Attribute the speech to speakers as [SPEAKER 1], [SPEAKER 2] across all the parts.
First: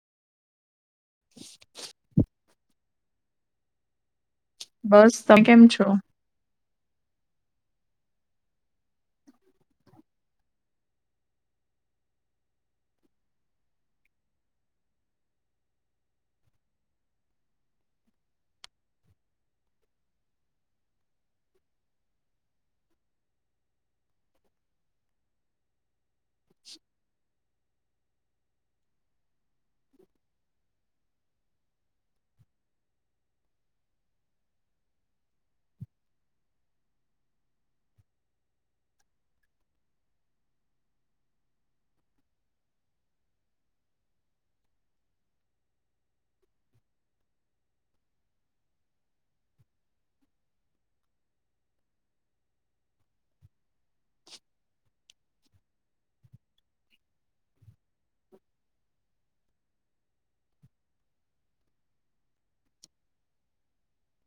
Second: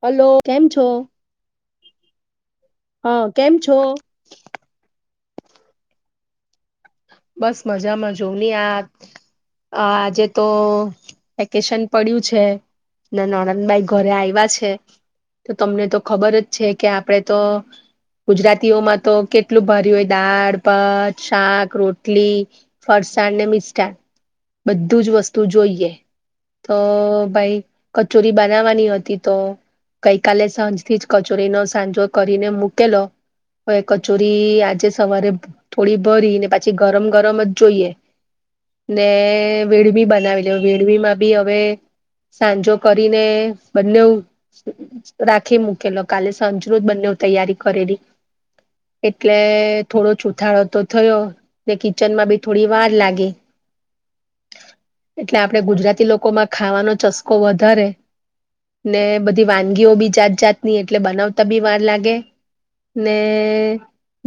[SPEAKER 1] Hello કેમ છો.
[SPEAKER 2] [inaudible]
[SPEAKER 1] હા કેમ છો.
[SPEAKER 2] બસ [unintelligible] કેમ છો.
[SPEAKER 1] બસ મજામાં જોવ નહી આ આજે તો વેકેશન પડ્યું છે, [unintelligible] ઘરે આવ્યા છે, તો તમને તો ખબર જ છે, કે આપડે તો ગુજરાતીઓમાં તો કેટલું ભર્યું હોય દાળ [unintelligible] શાક રોટી [unintelligible] ફરસાણ ને મિસ્ટાણ બધું જ વસ્તુ જોઈએ તો [unintelligible] કચોરી બનાવાની હતી તો ગઈ કલે સાંજથી જ કચોરીનો સાંજો કરીને મૂકેલો હવે કચોરી આજે સવારે થોડી ભરીને પછી ગરમ ગરમ જ જોઈએ ને વેળવી બનાવી લે વેળવીમાં બી હવે સાંજો કરીને બંને રાખી મૂકેલો કાલે સાંજ ન જ બને તૈયારી કરેલી એટલે થોડો ચૂથાળો તો થયો. ને કિચનમાં બી થોડી વાર લાગે.
[SPEAKER 2] [inaudible]
[SPEAKER 1] એટલે આપડે ગુજરાતી લોકોમાં ખાવાનો ચસ્કો વધારે
[SPEAKER 2] [inaudible]
[SPEAKER 1] બધી વાનગીઓ બી જાત જાત ની એટલે બનાવતા બી વાર લાગે ને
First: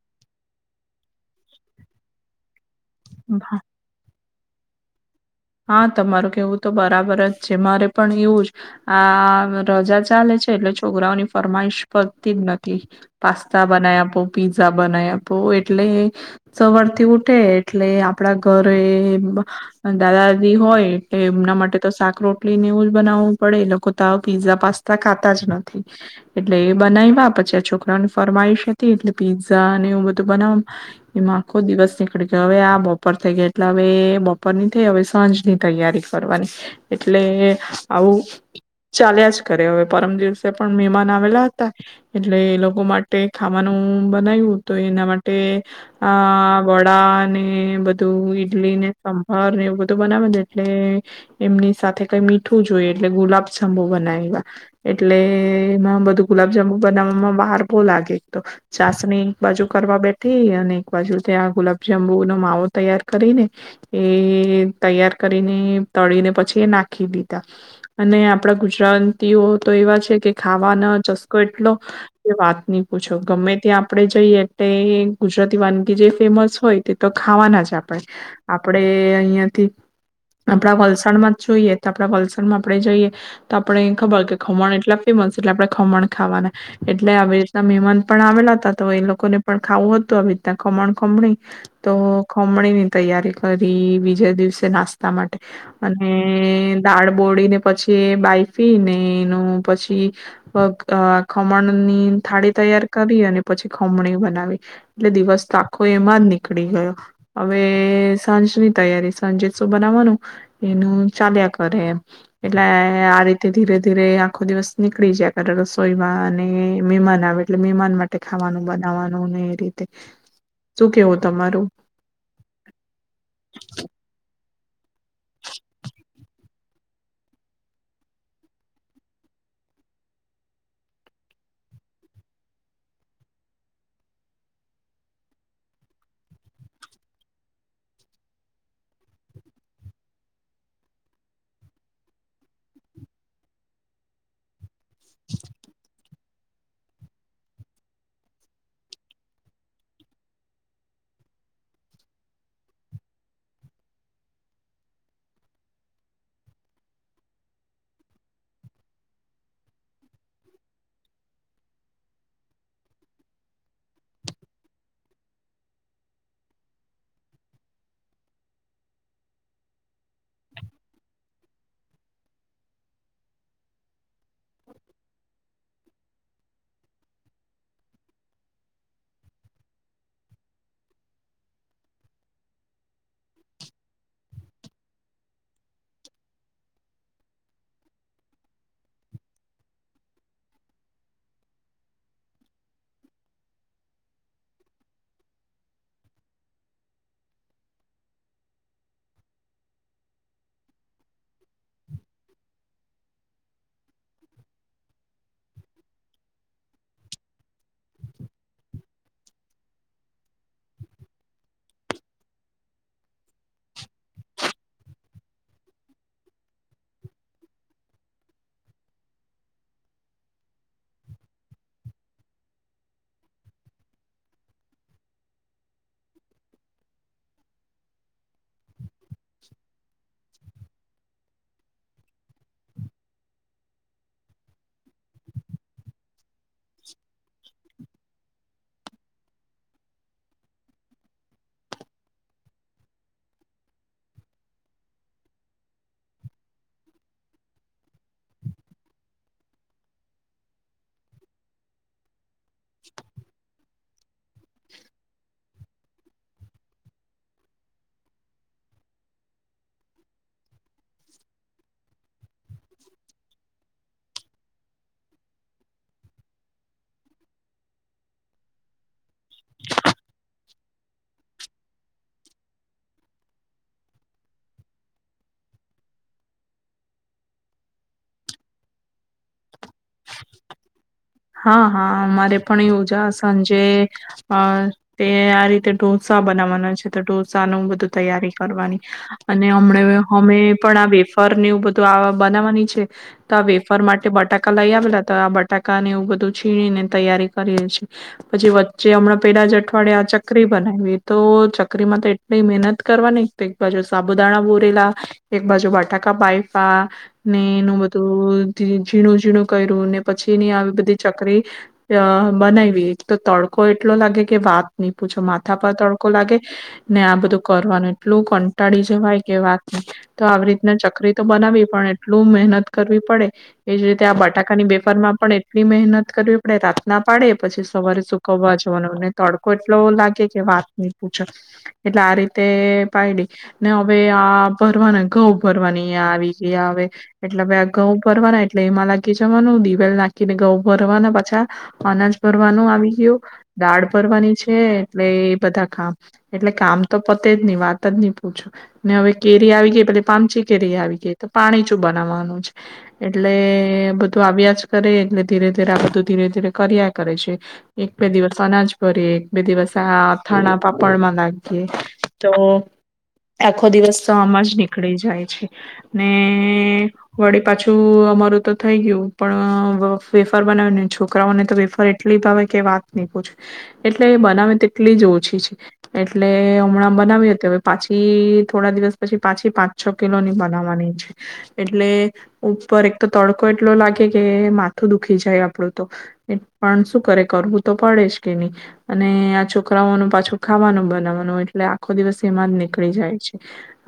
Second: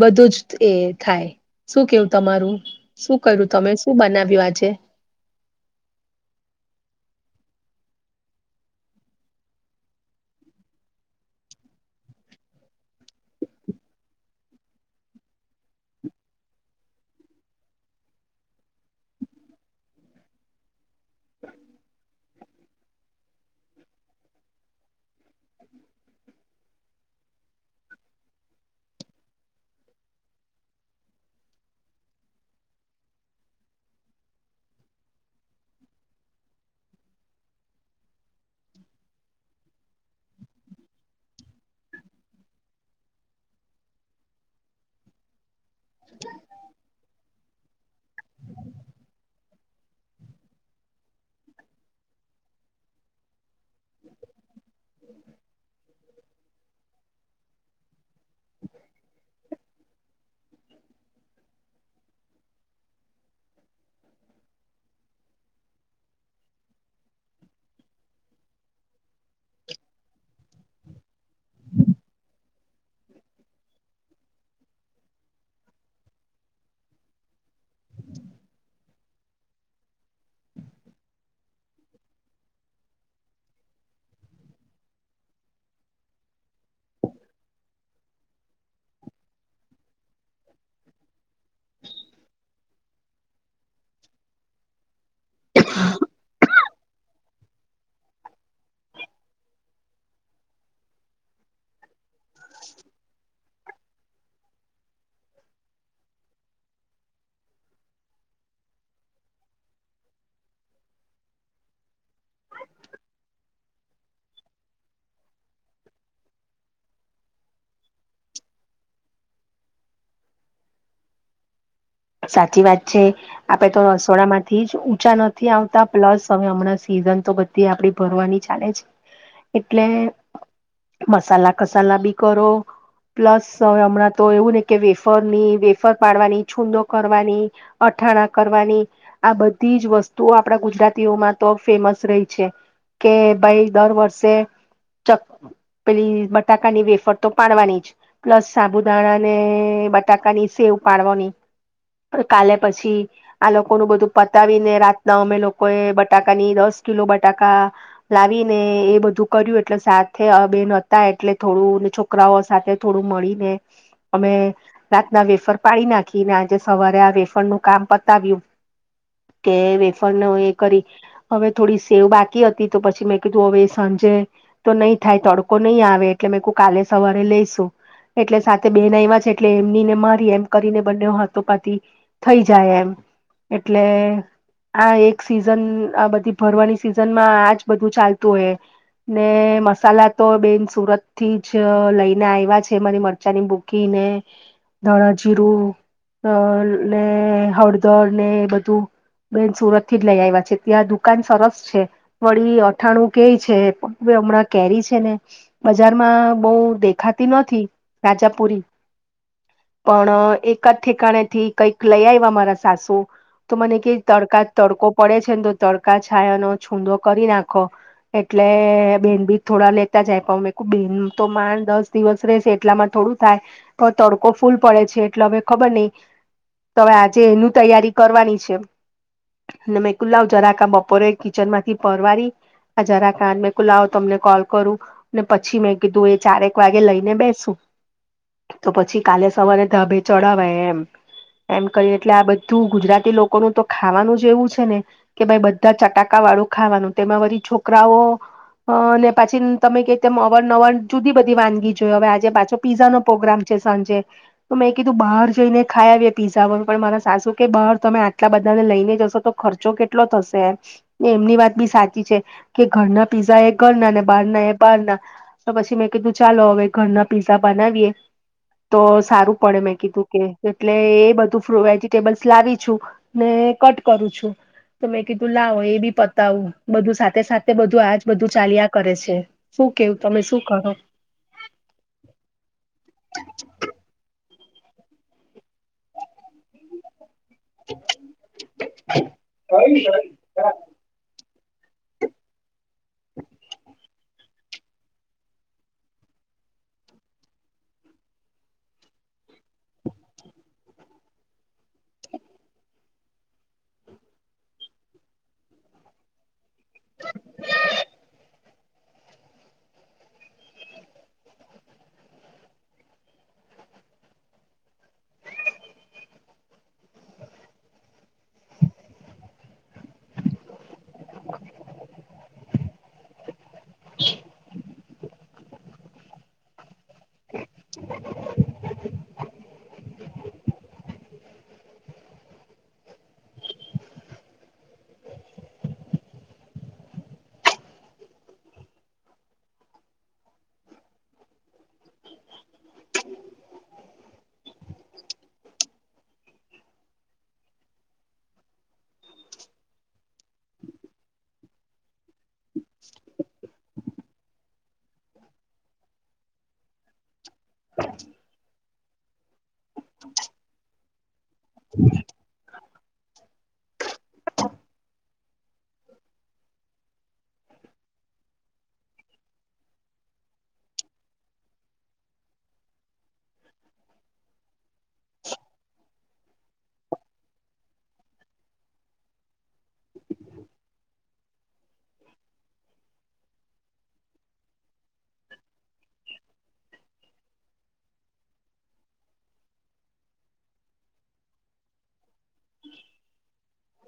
[SPEAKER 1] બધું જ એ ખાય શું કેવું. [unintelligible] કર્યું તમે શું બનાવી આજે
[SPEAKER 2] હા તમારું કેવું તો બરાબર જ છે, મારે પણ એવું જ આ રજા ચાલે છે, એટલે છોકરાઓની ફરમાઈશ પડતી જ નથી પાસ્તા બનાવી આપો પીઝા બનાવી આપો એટલે સવરથી ઉઠે એટલે આપડા ઘરે દાદા દાદી હોય. એમના માટે તો [unintelligible] ને એવું જ બનાવવું પડે એ લોકો તો પીઝા પાસ્તા ખાતા જ નથી એટલે એ બનાવ્યા પછી આ છોકરાઓને ફરમાઈશ હતી એટલે પીઝા ને એવું બધું બનાવ એમાં આખો દિવસ નીકળી ગયો હવે આ બપોર થઈ ગયા એટલે હવે બપોર ની તે હવે સાંજની તૈયારી કરવાની એટલે આવું ચાલ્યા જ કરે હવે પરમ દિવસે પણ [unintelligible] આવેલા હતા એટલે એ લોકો માટે ખાવાનું બનાવ્યું તો એના માટે. અ વડા ને બધું ઈડલી ને [unintelligible] એટલે એમની સાથે કઈ મીઠું જોઈ એટલે ગુલાબ [unintelligible] બનાવ્યા એટલે એમાં બધું ગુલાબજંબુ બનાવવામાં [unintelligible] લાગે. તો ચાસની બાજુ કરવા બેઠ થી અને એક બાજુ ત્યાં ગુલાબજાંબુનો માવો તૈયાર કરી ને એ એએ તૈયાર કરીને, તળીને પછી એ નાખ ખી દીધા અને આ આપણા ગુજરાતીઓ તો એવા છે કે, ખાવાનો ચસ્કો એટલો કે વાત ન પૂછો, ગમે ત્યાં આપણેે જઈએ તેઈએ ગુજરાતી વાનગી જે ફેમસ હોય, તે તો ખાવાના છે આપણે. આપણેે અહિયાંથી આપણા વલસાડમાં જ જોઈએ તો, આપડા વલસાડમાં આપણે જઈએ તો, આપણે ખબર કે ખમણ એટલા ફેમસ એટલે, આપણે ખમણ ખાવાના એટલે આવી રીતના મહેમાન પણ આવેલા હતા, તો એ લોકોને પણ ખાવું હતું. આવી રીતના ખમણ ખમણી તો ખમણી ની તૈયારી ફરી બીજા દિવસે નાસ્તા માટે અને દાળ બોળીને પછી, બાઈફી ને એનું પછી, ખમણની થાળી તૈયાર કરી. અને પછી ખમણી બનાવી. એટલે દિવસ તો આખો એમાં જ નીકળી ગયો. હવે સાંજની તૈયારી. સાંજે શું બનાવવાનું? એનું ચાલ્યા કરે એમ. એટલે આ રીતે ધીરે ધીરે આખો દિવસ નીકળી જાય. [inaudible] રસોઈમાં અને મેમાન આવે એટલે, મેમાન માટે ખાવાનું બનાવાનું ને એ રીતે, શું કેવું તમારું?
[SPEAKER 1] સાચી વાત છે. આપડે તો રસોડા માંથી જ ઊંચા નથી આવતા. પ્લસ હવે હમણાં સિઝન તો બધી આપડી ભરવાની ચાલે છે. એટલે મસાલા કસાલા બી કરો, પ્લસ હવે હમણાં તો, એવું ને કે વેફરની વેફર પાડવાની છૂંદો કરવાની, અથાણા કરવાની, આ બધી જ વસ્તુઓ આપડા ગુજરાતીઓમાં તો ફેમસ રહી છે. કે ભાઈ, દર વર્ષે ચક પેલી બટ બટાકાની વેફર તો પાડવાની જ. પ્લસ સાબુદાણા ને બટાકાની સેવ પાડવાની. કાલે પછી આ લોકોનું બધું પતાવીને, રાતના અમે લોકો એ બટાકાની દસ કિલો બટાકા લાવીને એ બધું કર્યું. એટલે સાથે બેન હતા. એટલે થોડું છોકરાઓ સાથે થોડું મળીને અમે રાતના વેફર પાડી નાખી. ને આજે સવારે આ વેફણ નું કામ પતાવ્યું. કે વેફણ એ કરી, હવે થોડી સેવ બાકી હતી તો, પછી મેં કીધું હવે સાંજે તો નહી થાય તડકો નહી આવે એટલે મેં કુ કાલે સવારે લઈસું. એટલે સાથે બેન આવ્યા છે. એટલે એમની ને મારી એમ કરીને બનેઉ હં તો પતિ, થઈ જાય એમ. એટલે આ એક સિઝન આ બધી ભરવાની સિઝનમાં આજ બધું ચાલતું હોય ને, મસાલા તો બેન સુરત થી જ લઈને આવ્યા છે. મારી મરચાંની ભૂકી ને ધણાજીરું અને હળદર ને એ બધું બેન સુરત થી જ લઈ આવ્યા છે. ત્યાં દુકાન સરસ છે. વળી અથાણું કે છેક હમણાં કેરી છે ને, બજારમાં બહુ દેખાતી નથી. રાજાપુરી [unintelligible] પણ એક જ ઠેકાણે થી કંઈક લઈ આવ્યા મારા સાસુ, તો મને કૈ તડકા તડકો પડે છે ને તો, તડકા છાયાનો છૂંદો કરી નાખો, એટલે બેન ભી થોડા લેતા જાય, પણ મેં કુ બેન તો માણ દસ દિવસ રહેશે, એટલામાં થોડું થાય તો તડકો ફૂલ પડે છે. એટલે અમે ખબર નહી. તો હવે, આજે એનું તૈયારી કરવાની છે. અને મેકુ લાવ જરાક [inaudible] બપોરે કિચન માંથી પરરવારી. આ જરાક રાન મે કુ લાવ તમને કોલ કરું. ને પછી મેં કીધું એ ચારેક એક વાગે લઈને બેસું. તો પછી કાલે સવારે ધાબે ચડવાય એમ, એમ કરી એટલે આ બધું ગુજરાતી લોકોનું તો ખાવાનું જ એવું છે ને, કે ભાઈ બધા ચટાકા વાળું ખાવાનું. તેમાં વરી છોકરાઓ ને પાછી તમે કે તેમ અવર નવર જુદી બધી વાનગી જોઈ. હવે આજે પાછી પીઝા નો પ્રોગ્રામ છે સાંજે. તમે કીધુ બહાર જઈને ખાઈ આવીએ પીઝા. પણ મારા સાસુ કે, બહાર તમે આટલા બધાને લઈને જશો તો ખર્ચો કેટલો થશે? એમ એમની વાત બી સાચી છે. કે ઘરના પીઝા એ ઘર ના, ને બહાર ના એ બહાર ના. તો પછી મેં કીધું ચાલો હવે ઘરના પીઝા બનાવીએ તો સારું. પડે. મેં કીધું કે એટલે એ બધું વેજીિટેબલ્સ લાવી છું. ને કટ કરું છું. તો મેં કીધું લાવો એ બી પતાવું બધું સાથે સાથે બધું આજ બધું ચાલ્યા કરે છે, શું કેવું તમે શું કરો?
[SPEAKER 2] હા હા! અમારે પણ યોજાસન જે અ તે આ રીતે ઢોસા બનાવવાના છે તો સાનુ બધું તૈયારી કરવાની. અને હમણા અમે પણ આ બે ફર ને એવું બધું આવા બનાવાની છે. તો વેફર માટે એ બટાકા લઈ આવેલા. તો આ બટાકા ને એવુ બધુ છીણીને તૈયારી કરીએ છીએ. પછી વચ્ચે હમણાં પેલા જ અઠવાડયે ચકરી બનાવી. તો ચકરી માં તો એટલી મહેનત કરવાની, એક બાજુ સાબુદાણા બોરેલા, એક બાજુ બટાકા બાઈફા, ને એનું બધું ઝીણું ઝીણું કર્યું. ને પછી એની આવી બધી ચકરી બનાઈવી. એક તો તડકો એટલો લાગે કે વાત નહી પૂછો, માથા પર તડકો લાગે ને આ બધું કરવાનું, એટલું કંટાળી જવાય કે વાત નહી. તો આવી રીતના ચકરી તો બનાવી પણ એટલું મહેનત કરવી પડે. એજ રીતે આ બટાકાની બેફર માં પણ એટલી મહેનત કરવી આપણે રાત ના પાડે પછી સવારે સુકવવા જોવાનો અને તડકો એટલો લાગે કે વાત નઈ. [unintelligible] એટલે આ રીતે પાયડી ને હવે આ ભરવાના ઘઉં ભરવાની આવી ગયા હવે એટલે હવે આ ઘઉં ભરવાના એટલે એમાં લાગી જવાનું દિવેલ નાખી કે ઘઉં ભરવાના પાછા, અનાજ ભરવાનું આવી ગયું, દાળ ભરવાની છે એટલે એ બધા કામ, એટલે કામ તો પતે જ નહી વાત જ નિ પૂછું ને હવે કેરી આવી ગઈ પ પામચી કેરી આવી ગઈ તો પાણીચું બનાવવાનું છે, એટલે બધું આવ્યા જ કરે એટલે ધીરે ધીરે આ બધું ધીરે ધીરે કર્યા કરે છે, એક બે દિવસ અનાજ ભરીએ એક બે દિવસ આ અથાણા પાપડમાં લાગીએ તો આખો દિવસ તો આમાં જ નીકળી જાય છે, ને વળી પાછું અમારું તો થઈ ગયું પણ અ વ ફેફર બનાવની છોકરાઓને તો વેફાર એટલી ભાવ કે વાત નહી પૂછે, એટલે બનાવે તેટલી જ ઓછી છે, એટલે હમણાં બનાવી હતી હવે પાછી થોડા દિવસ પછી પાછી પાંચ છ કિલોની બનાવાની છે. એટલે, ઉપર એક તો તડકો એટલો લાગે કે કે માથું દુખી જાય આપડું તો, એ પણ શું કરે કરવું તો પડે જ કે નહી, અને આ છોકરાઓનું પાછું ખાવાનું બનાવવાનું એટલે આખો દિવસ તેમાં જ નીકળી જાય છે,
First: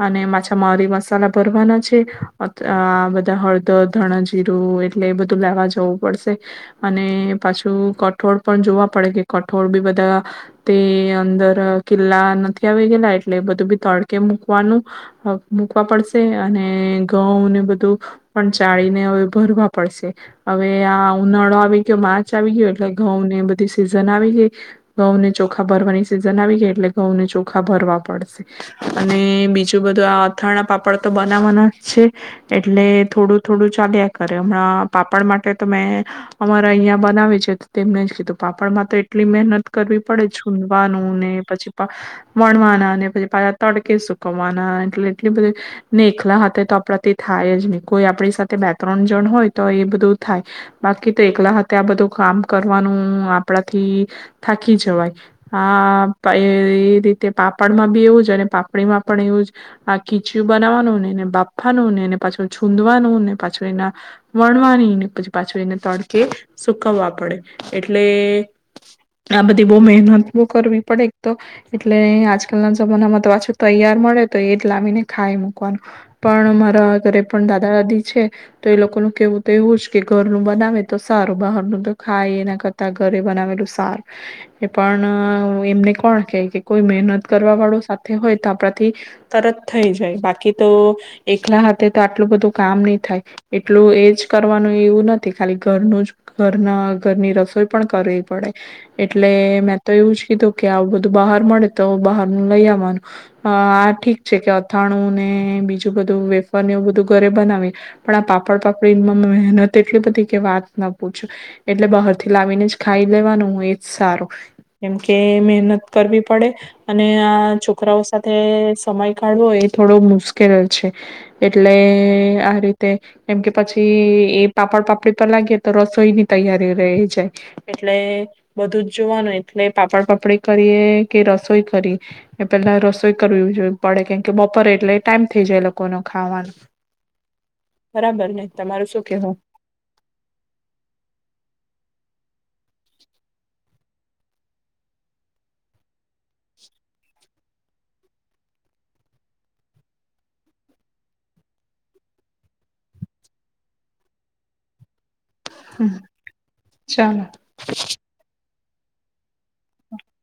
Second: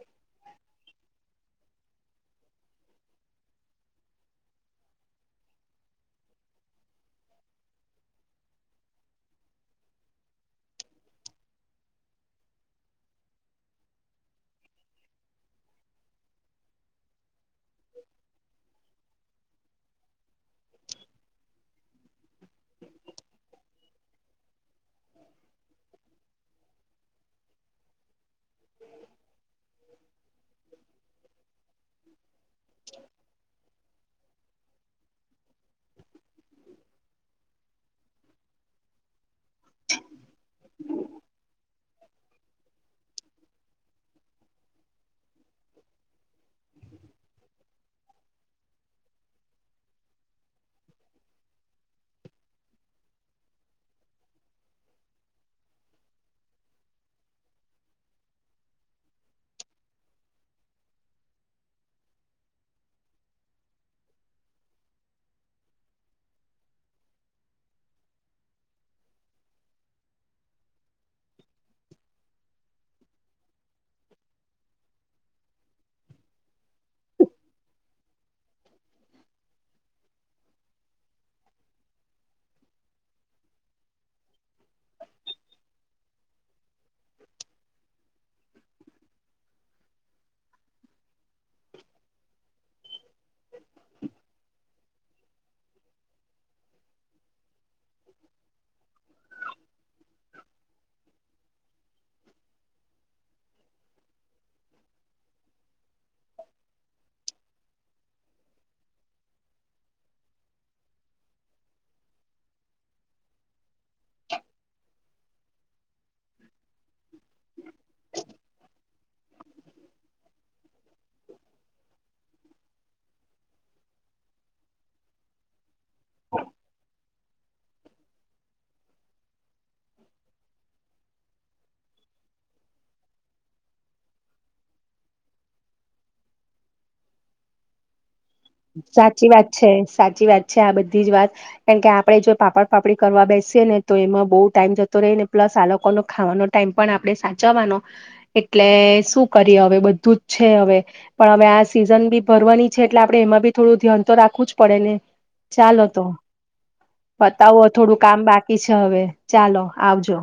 [SPEAKER 2] અને માછા મરી મસાલા ભરવાનાજ [unintelligible] અત બધા હળદ, ધણાજીીરું અ ટલે એ બધું લેવા જવું પડશે, અને પાછું કઠોળ પણ જોવા પડે કે કઠોળ બી બધા તે અંદર કિલ્લા નથી આવી ગેલા એટલે બધું બી તડકે મૂકવાનું મૂકવા પડશે અને ઘઉં ને બધું પણ ચાળીને હવે ભરવા પડશે, હવે આ ઉનાળો આવી ગયો, માર્ચ આવી ગયો એટલે ઘઉં ને એ બધી સીઝન આવી ગઈ, ઘઉં ને ચોખા ભરવાની સીઝન આવી ગઈ એટલે ઘઉં ને ચોખા ભરવા પડશે. અને બીજું બધું આ અથાણા, પાપડ તો બનાવાના જ છે એટલે થોડું થોડું ચાલ્યા કરે. ટે હમણાં પાપડ માટે તો મેં અમારા અહિયાં બનાવી છે તેમને જ કીધું પાપડ માં તો એટલી મહેનત કરવી પડે, છૂનવાનું ને પછી વણવાના ને પછી પાળા તડકે સુકવવાના, એટલે એટલી બધી ને એખલા હતા તો આપડાથી થાય જ નિ કોઈ આપણી સાથે બે ત્રણ જણ હોય તો એ બધું થાય, બાકી તો એકલાથે આ બધું કામ કરવાનું આપડાથી થાકી જવાય આ એ રીતે પાપડમાં બી એવું જ અને પાપડીમાં પણ એવું જ આ ખીચ્યું બનાવવાનું, ને એને બાફવાનું, ને એને પાછું છૂંદવાનું ને પછ છું એને વણવાની ને પછી, પાછળ એને તડકે સુકવવા પડે એટલે આ બધી બો મહેનત કરવી પડે એક તો, એટલે આજકાલના જમાનામાં તો પાછું તૈયાર મળે તો એ જ લાવીને ખાય મૂકવાનું, પણ મારા ઘરે પણ દાદા દાદી છે તો એ લોકોનું કેવું તો એવું જ કે ઘરનું બનાવે તો સારું, બહારનું તો ખાય એના કરતા ઘરે બનાવેલું સારું, એ પણ એમને કોણ કેહે કે કોઈ મહેનત કરવા વાળું સાથે હોય તો આપણાથી તરત થઈ જાય બાકી તો એકલા હાથે તો આટલું બધું કામ ની થાય. એટલું એજ કરવાનું એવું નથી ખાલી ઘરનું જ ઘરના ઘરની રસોઈ પણ કરવી પડે, એટલે મેં તો એવું જ કીધું કે આવું બધું બહાર મળે તો બહારનું લઈ આવવાનું, આ ઠીક છે કે અથાણું ને બીજું બધું વેફર એું બધું ઘરે બનાવી પણ આ પાપડ, પાપડીમાં મહેનત એટલી બધી કે વાત ના પૂછો, એટલે બહાર થી લાવીને જ ખાઈ લેવાનું એજ સારું, કેમ કે મહેનત કરવી પડે અને આ છોકરાઓ સાથે સમય કાઢવો એ થોડો મુશ્કેલ છે, એટલે આ રી તે કેમ કે પછી એ પાપડ પાપડી પર લાગીએ તો રસોઈની તૈયારી રહી જાય, એટલે બધું જ જોવાનું એટલે પાપડ પાપડી કરીએ કે રસોઈ કરીએ એ પેલા રસોઈ કરવી જો પડે કેમ કે બપોરે એટલે ટાઈમ થઈ જાય લોકો ન ખાવાનો. બરાબર ને તમારું શું
[SPEAKER 1] સાચી
[SPEAKER 2] કેવું
[SPEAKER 1] વાત છે, સાચી વાત છે આ બધી જ વાત કારમ કે આપડે જો પાપડ પાપડી કરવા બેસીએ ને તો એમાં બઉ ટાઈમ જતો રહી ને પ્લસ આ લોકોનો ખાવાનો ટાઈમ પણ આપણે સાચવવાનો એટલે શું કરીએ હવે બધું જ છે હવે પણ હવે આ સિઝન બી ભરવાની છે એટલે આપડે એમાં બી થોડું ધ્યાન તો રાખવું જ પડે ને. ચાલો તો,
[SPEAKER 2] ચાલો
[SPEAKER 1] બતાવો થોડું કામ બાકી એછ હવે, ચાલો. આવજો.